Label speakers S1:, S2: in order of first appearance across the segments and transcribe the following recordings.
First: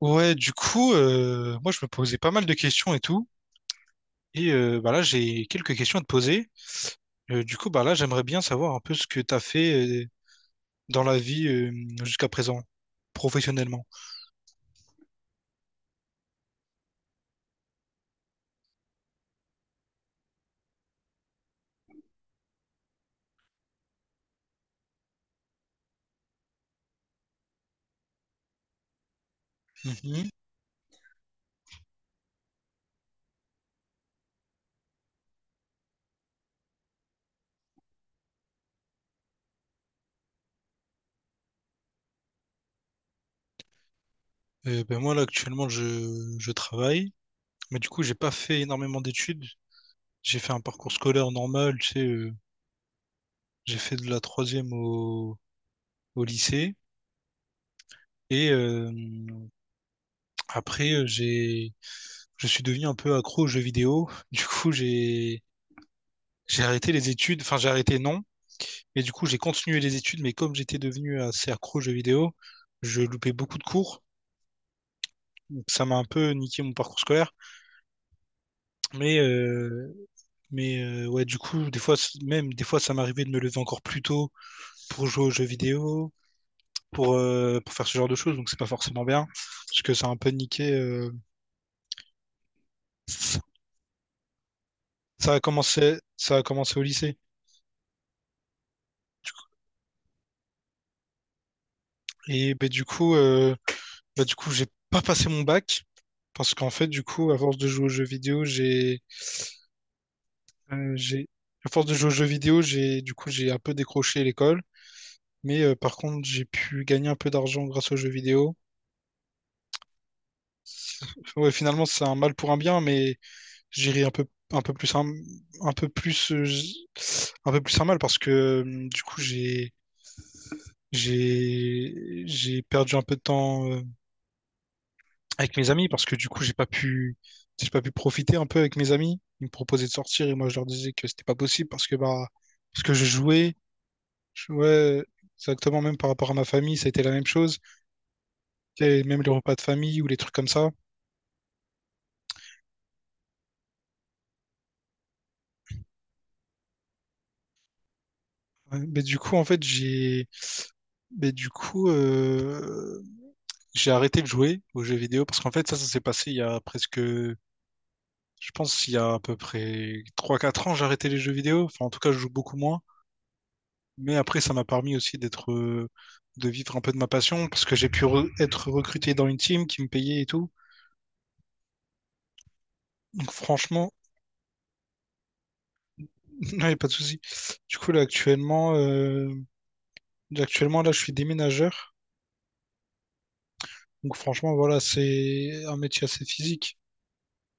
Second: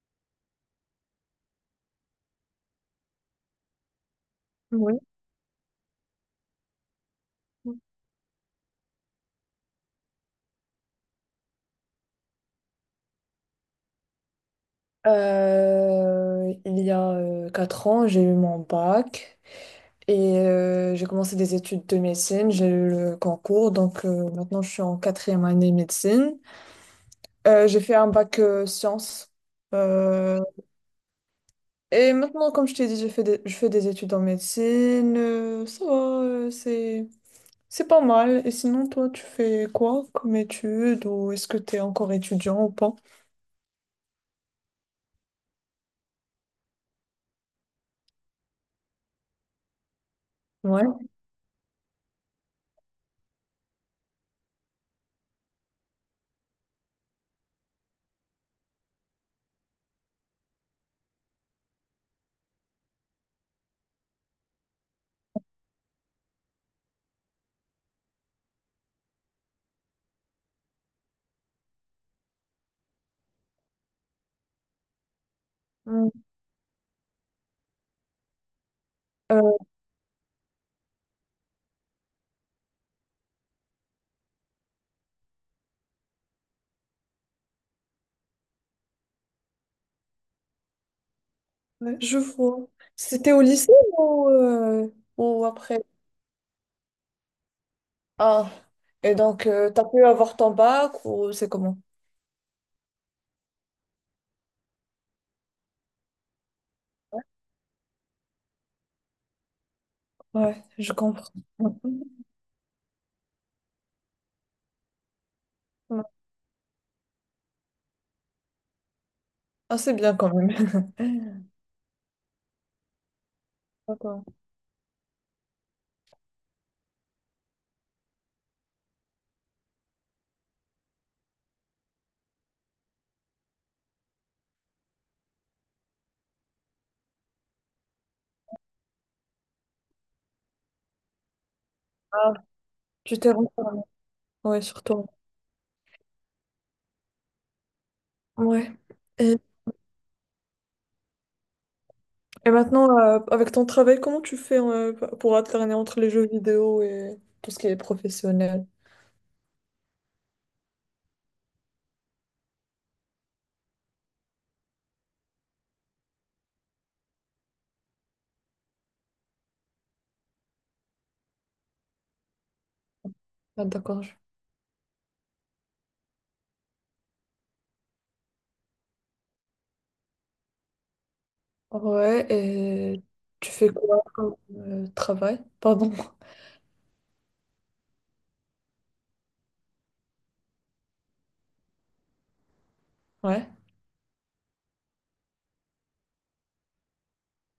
S1: Ouais, du coup, moi je me posais pas mal de questions et tout. Bah
S2: Oui.
S1: là, j'ai quelques questions à te poser. Du coup, bah là, j'aimerais bien savoir un peu ce que t'as fait dans la vie jusqu'à présent, professionnellement.
S2: Il y a 4 ans, j'ai eu mon bac et j'ai commencé des études de médecine. J'ai eu le concours, donc maintenant je suis en quatrième année médecine. J'ai fait un bac sciences.
S1: Mhm.
S2: Euh, et maintenant, comme je t'ai dit, je fais des études en médecine. Ça va, c'est pas mal. Et sinon, toi, tu fais quoi comme études ou est-ce que tu es encore étudiant ou pas?
S1: Ben moi là, actuellement, je travaille, mais du coup, j'ai pas fait énormément d'études. J'ai fait un parcours
S2: Ouais.
S1: scolaire normal, tu sais, j'ai fait de la troisième au lycée. Et euh, après, je suis devenu un peu accro aux jeux vidéo. J'ai arrêté les études, enfin j'ai arrêté non, mais du coup j'ai continué les études, mais comme j'étais devenu assez accro aux jeux vidéo, je loupais beaucoup de cours, donc ça m'a un
S2: Mm.
S1: peu niqué mon parcours scolaire. Mais, euh, ouais, du coup, des fois, même des fois, ça m'arrivait de me lever encore plus tôt pour jouer aux jeux vidéo, pour faire ce genre de choses, donc c'est pas forcément bien, parce que ça a un peu niqué.
S2: Ouais, je vois. C'était au lycée ou, euh, ou après?
S1: Ça a commencé au lycée.
S2: Ah, et donc, t'as pu avoir ton bac ou c'est comment?
S1: Et ben, du coup, euh, Bah, du coup, j'ai pas passé mon bac parce qu'en fait, du coup, à force de jouer aux jeux vidéo,
S2: Ouais, je comprends.
S1: j'ai à force de jouer aux jeux vidéo, j'ai un peu décroché l'école, mais par
S2: Ouais.
S1: contre, j'ai pu gagner un peu d'argent grâce aux jeux vidéo.
S2: Ah, c'est bien quand même.
S1: Ouais, finalement, c'est un mal pour un bien, mais j'irai
S2: D'accord.
S1: un peu plus un, un peu plus j- un peu plus un mal parce que du coup, j'ai perdu un peu de temps avec mes amis parce que du coup, j'ai pas pu profiter un peu avec mes amis. Ils me proposaient de sortir et moi, je leur disais que c'était pas possible parce que, bah,
S2: Ah,
S1: parce que
S2: tu t'es renseigné.
S1: je
S2: Ouais, sur
S1: jouais
S2: toi.
S1: exactement. Même par rapport à ma famille, ça a été la même chose.
S2: Ouais.
S1: Tu sais, même les
S2: Et,
S1: repas de famille ou les trucs comme ça.
S2: et maintenant, avec ton travail, comment tu fais pour alterner entre les jeux vidéo et tout ce qui est professionnel?
S1: Ouais, Mais du coup, en fait, j'ai, mais du coup, J'ai arrêté de jouer aux jeux vidéo parce qu'en fait, ça s'est passé il y a presque, je pense, il y a à peu près trois quatre ans, j'ai arrêté les jeux vidéo. Enfin, en tout cas, je joue beaucoup moins.
S2: Ah, d'accord.
S1: Mais après, ça m'a permis aussi de vivre un peu de ma passion parce que j'ai pu être recruté dans une team qui me payait et tout.
S2: Ouais, et
S1: Donc
S2: tu fais
S1: franchement,
S2: quoi comme travail? Pardon.
S1: il n'y a pas de souci. Du coup, là, actuellement, euh, Actuellement, là, je suis déménageur.
S2: Ouais.
S1: Donc franchement, voilà, c'est un métier assez physique.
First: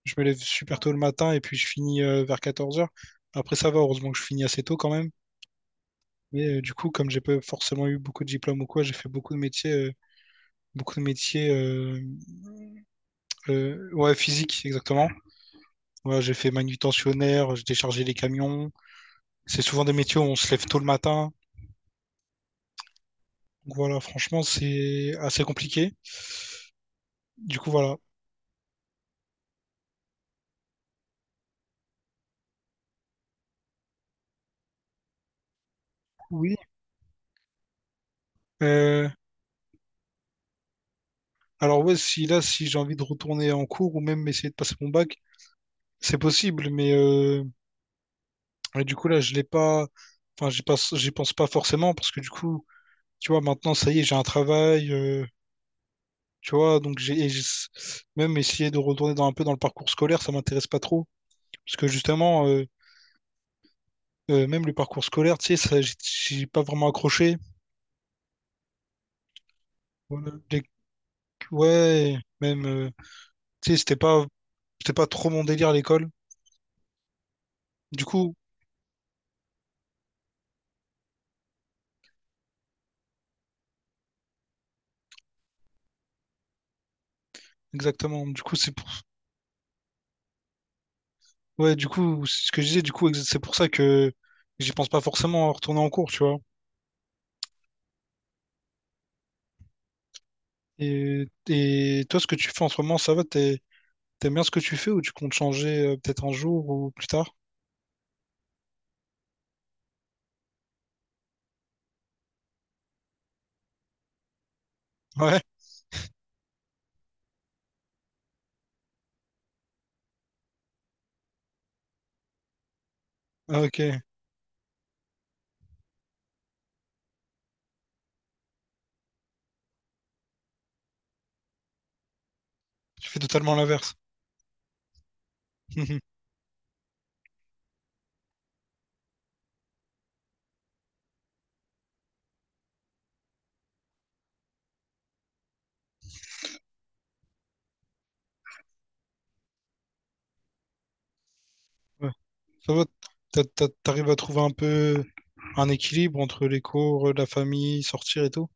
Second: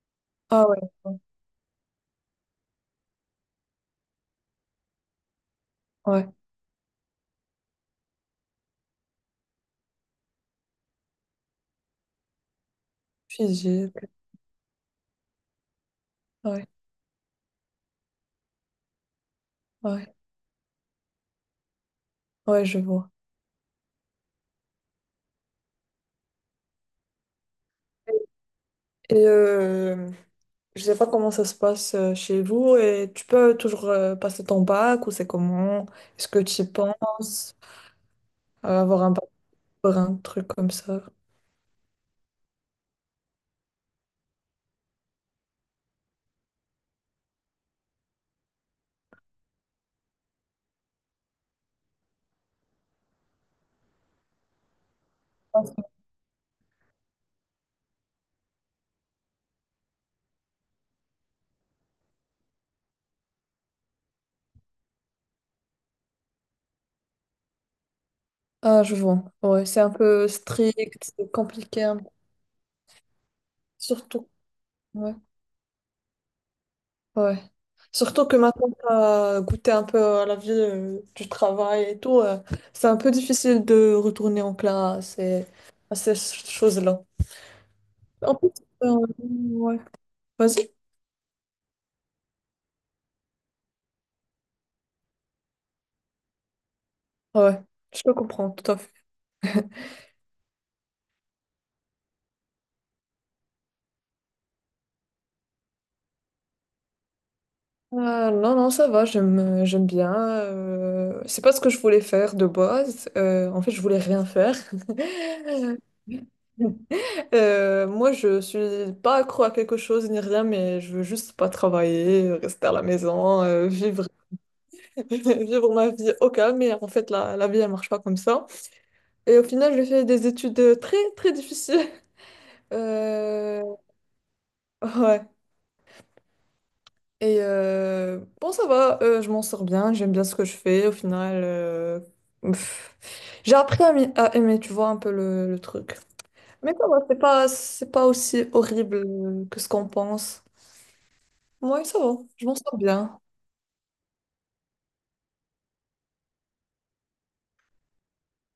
S1: Je me lève
S2: Ah ouais.
S1: super tôt le matin et puis je finis vers 14 heures. Après, ça va, heureusement que je finis assez tôt quand même.
S2: Ouais.
S1: Mais du coup, comme j'ai pas forcément eu beaucoup de diplômes ou quoi, j'ai fait beaucoup de métiers, beaucoup de métiers, euh,
S2: Figé.
S1: ouais, physiques, exactement. Ouais, j'ai fait
S2: Ouais,
S1: manutentionnaire, j'ai déchargé les camions. C'est souvent des
S2: ouais,
S1: métiers où on se lève tôt le matin.
S2: ouais, je vois.
S1: Donc voilà, franchement, c'est assez compliqué. Du coup, voilà.
S2: Et euh, je sais pas comment ça se passe chez vous et tu peux toujours passer ton bac ou c'est comment? Est-ce que
S1: Oui.
S2: tu y penses avoir
S1: Euh,
S2: un bac pour un truc comme ça?
S1: alors ouais, si j'ai envie de retourner en cours ou même essayer de passer mon bac, c'est possible, mais ouais, du coup là, je l'ai pas. Enfin, j'y pense pas forcément parce que du coup, tu vois, maintenant, ça y est, j'ai un travail. Tu vois, donc même essayé de retourner dans un peu dans le parcours scolaire, ça m'intéresse pas trop. Parce que justement, euh, Même le parcours scolaire, tu sais, ça, j'ai pas vraiment accroché.
S2: Ah, je vois. Ouais, c'est un peu
S1: Voilà.
S2: strict, c'est compliqué, un peu.
S1: Ouais, tu sais,
S2: Surtout,
S1: c'était pas
S2: ouais,
S1: trop mon délire à l'école.
S2: ouais.
S1: Du
S2: Surtout
S1: coup,
S2: que maintenant, tu as goûté un peu à la vie du travail et tout. C'est un peu difficile de retourner en classe et à ces choses-là.
S1: exactement.
S2: En plus, ouais. Vas-y.
S1: Ouais, du coup, c'est ce que je disais, du coup, c'est pour ça que j'y pense pas forcément à retourner en cours, tu vois.
S2: Ouais, je te comprends, tout à fait.
S1: Et toi, ce que tu fais en ce moment, ça va, t'aimes bien ce que tu fais ou tu comptes changer peut-être un jour ou plus tard?
S2: Non, non, ça va, j'aime bien. C'est pas ce que je voulais faire de base. En fait, je voulais rien faire.
S1: Ouais,
S2: Moi, je suis pas accro à quelque chose ni rien, mais je veux juste pas travailler, rester à la maison,
S1: ah, ok.
S2: vivre, vivre ma vie au calme. Mais en fait, la vie, elle marche pas comme ça. Et au final, j'ai fait des études très, très difficiles.
S1: Tu fais totalement
S2: Euh,
S1: l'inverse.
S2: ouais. Bon, ça va, je m'en sors bien, j'aime bien ce que je fais. Au final, pff, j'ai appris à aimer, tu vois, un peu le truc. Mais ça va, c'est pas aussi horrible que ce qu'on pense. Ouais, ça va, je m'en
S1: Ça
S2: sors
S1: va,
S2: bien.
S1: t'arrives à trouver un peu un équilibre entre les cours, la famille, sortir et tout?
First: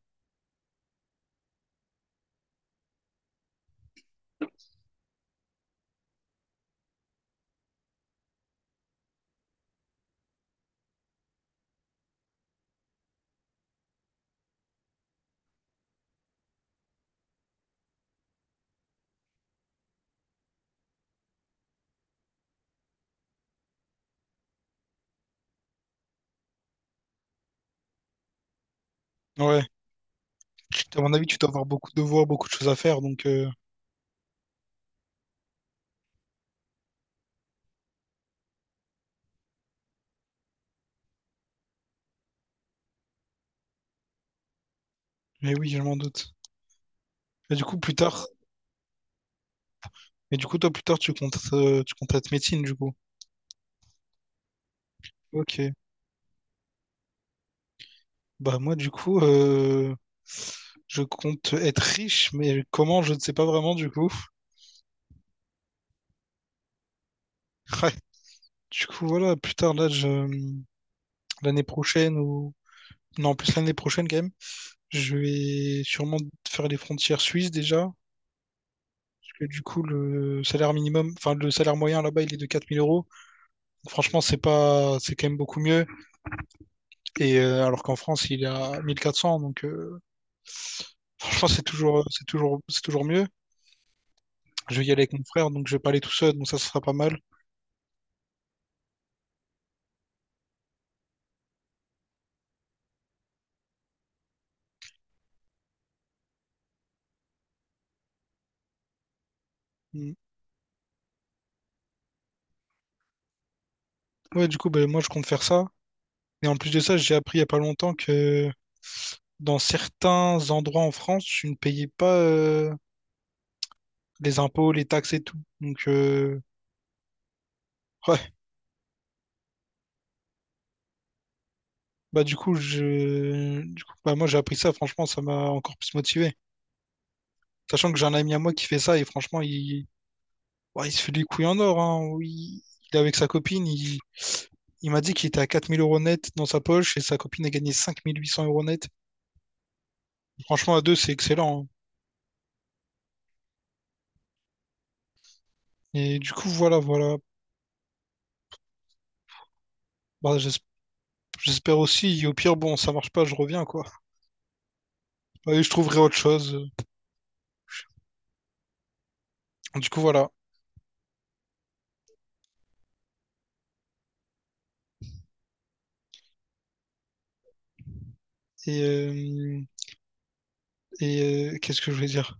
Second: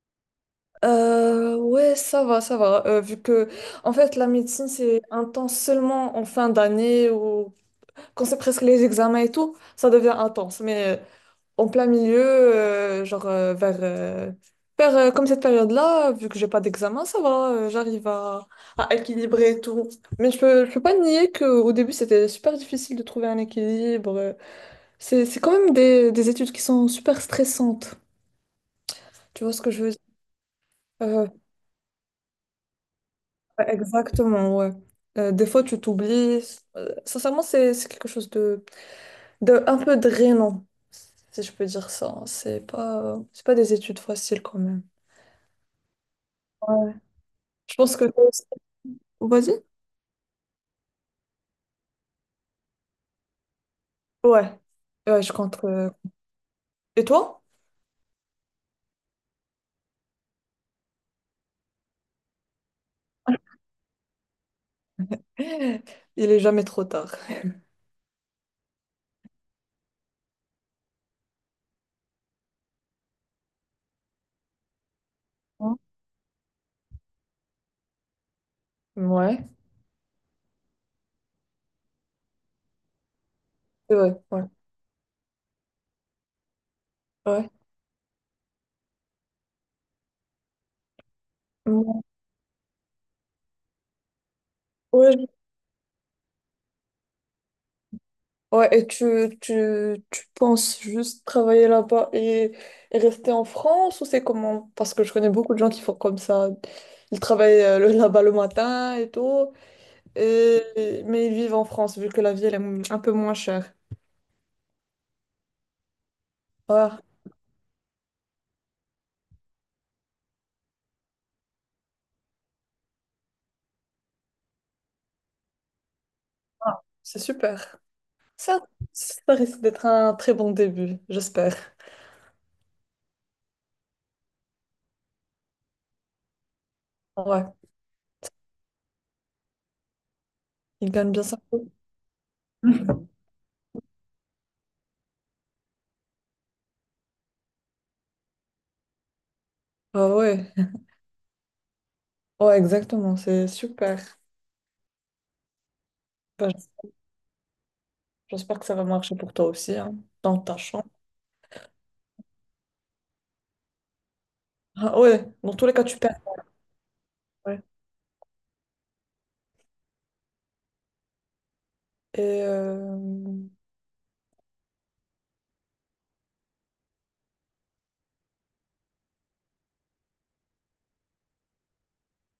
S2: Ouais, ça va, ça va. Vu que, en fait, la médecine, c'est intense seulement en fin d'année ou quand c'est presque les examens et tout, ça devient intense. Mais en plein milieu, genre vers comme cette période-là, vu que j'ai pas d'examen, ça va, j'arrive à équilibrer et tout. Mais je peux pas nier qu'au début, c'était super difficile de trouver un équilibre. C'est quand même des études qui sont super stressantes. Tu vois
S1: Ouais.
S2: ce que je veux dire?
S1: À mon avis,
S2: Euh,
S1: tu dois avoir beaucoup de devoirs, beaucoup de choses à faire, donc
S2: ouais, exactement, ouais. Des fois, tu t'oublies. Sincèrement, c'est quelque chose de un peu drainant, si je peux dire ça. C'est pas des études faciles quand même.
S1: mais oui, je m'en doute.
S2: Ouais.
S1: Et du
S2: Je
S1: coup, plus
S2: pense que toi.
S1: tard,
S2: Vas-y.
S1: et du coup, toi, plus tard, tu comptes être médecine, du coup.
S2: Ouais, ouais, je compte.
S1: Ok.
S2: Et toi?
S1: Bah moi du coup je compte être riche mais comment je ne sais pas vraiment du coup.
S2: Il est jamais trop tard.
S1: Ouais, du coup voilà plus tard là je l'année prochaine ou non plus l'année prochaine quand même je
S2: Hein.
S1: vais sûrement faire les frontières suisses déjà parce que
S2: Ouais,
S1: du coup le salaire moyen là-bas il est de 4 000 euros. Donc,
S2: c'est vrai,
S1: franchement c'est
S2: ouais,
S1: pas c'est quand même beaucoup mieux, et
S2: ouais.
S1: alors qu'en France il est à mille quatre cents, donc franchement
S2: Mm.
S1: c'est toujours mieux. Je vais y aller avec
S2: Ouais,
S1: mon frère donc je vais pas aller tout seul donc ça ce sera pas mal.
S2: ouais, et tu penses juste travailler là-bas et rester en France ou c'est comment? Parce que je connais beaucoup de gens qui font comme ça. Ils travaillent là-bas le matin et tout, mais ils vivent en France vu que la vie elle est un peu moins chère.
S1: Ouais, du coup, ben, moi, je compte faire ça. Et en plus de
S2: Ouais,
S1: ça, j'ai appris il y a pas longtemps que dans certains endroits en France, tu ne payais pas les impôts, les taxes et tout. Donc,
S2: c'est super.
S1: ouais,
S2: Ça, ça risque d'être un très bon début, j'espère.
S1: bah du coup, je... du coup bah, moi, j'ai appris ça. Franchement, ça m'a encore plus motivé.
S2: Ouais.
S1: Sachant que j'ai un ami à moi qui fait ça et franchement, ouais,
S2: Il
S1: il se fait
S2: gagne bien
S1: les
S2: sa
S1: couilles en
S2: peau.
S1: or. Hein. Il est avec sa copine. Il m'a dit qu'il était à 4 000 euros net dans sa poche et sa copine a gagné 5 800 euros net.
S2: Ah ouais,
S1: Franchement, à deux, c'est excellent. Hein.
S2: ouais, exactement, c'est super.
S1: Et du coup,
S2: Bah,
S1: voilà, voilà.
S2: j'espère que ça va marcher pour toi aussi, hein,
S1: Bah,
S2: dans
S1: je-
S2: ta chambre.
S1: J'espère aussi. Et au pire, bon, ça marche pas, je reviens, quoi.
S2: Ah ouais, dans
S1: Et
S2: tous
S1: je
S2: les cas,
S1: trouverai
S2: tu
S1: autre
S2: perds.
S1: chose.
S2: Ouais.
S1: Du coup, voilà.
S2: Et euh,
S1: Et, euh, Qu'est-ce que je voulais dire?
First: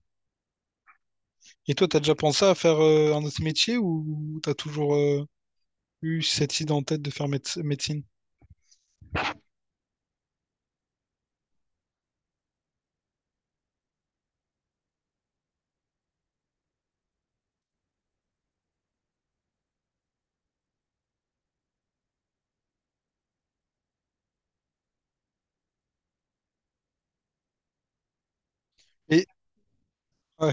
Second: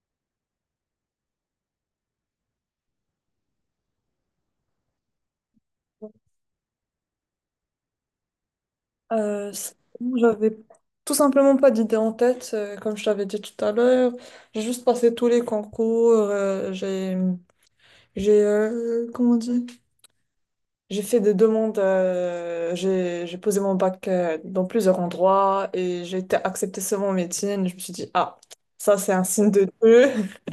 S1: Et toi, t'as déjà pensé à faire un autre métier ou t'as toujours eu cette idée en tête de faire médecine?
S2: Sinon, j'avais tout simplement pas d'idée en tête, comme je t'avais dit tout à l'heure. J'ai juste passé tous les concours, comment on dit? J'ai fait des demandes, j'ai posé mon bac dans plusieurs endroits et j'ai été acceptée seulement en médecine. Je me suis dit, ah, ça c'est un
S1: Et,
S2: signe de Dieu.
S1: ouais.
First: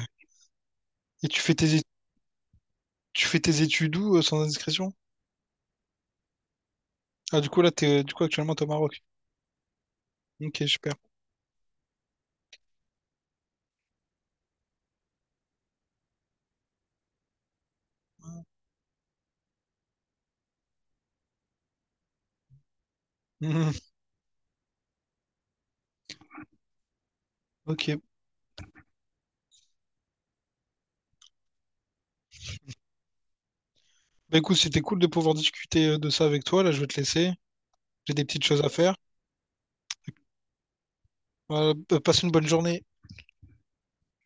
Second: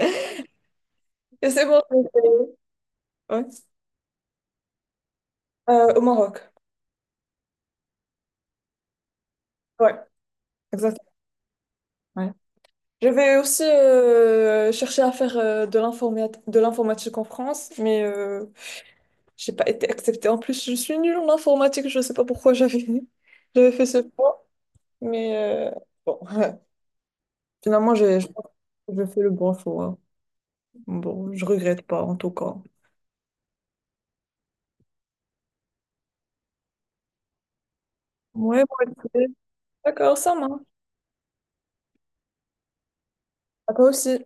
S1: Et tu
S2: Et
S1: fais
S2: c'est
S1: tes, é-
S2: bon, je l'ai fait.
S1: Tu fais
S2: Ouais.
S1: tes études où, sans indiscrétion?
S2: Au Maroc.
S1: Ah, du coup, actuellement, t'es au Maroc.
S2: Ouais,
S1: Ok, super.
S2: exactement. Ouais. Je vais aussi chercher à faire de l'informatique en France, mais
S1: Mhm.
S2: j'ai pas été acceptée. En plus, je suis nulle en informatique, je sais pas pourquoi j'avais j'avais fait ce choix, mais bon, finalement,
S1: Ok.
S2: j'ai je pense que j'ai fait le bon choix. Bon, je regrette pas en tout cas.
S1: Bah écoute, c'était cool de pouvoir discuter de ça avec toi. Là, je vais te laisser. J'ai des petites choses
S2: Ouais,
S1: à
S2: moi
S1: faire.
S2: aussi. D'accord, ça marche.
S1: Voilà, passe une bonne journée.
S2: À toi aussi.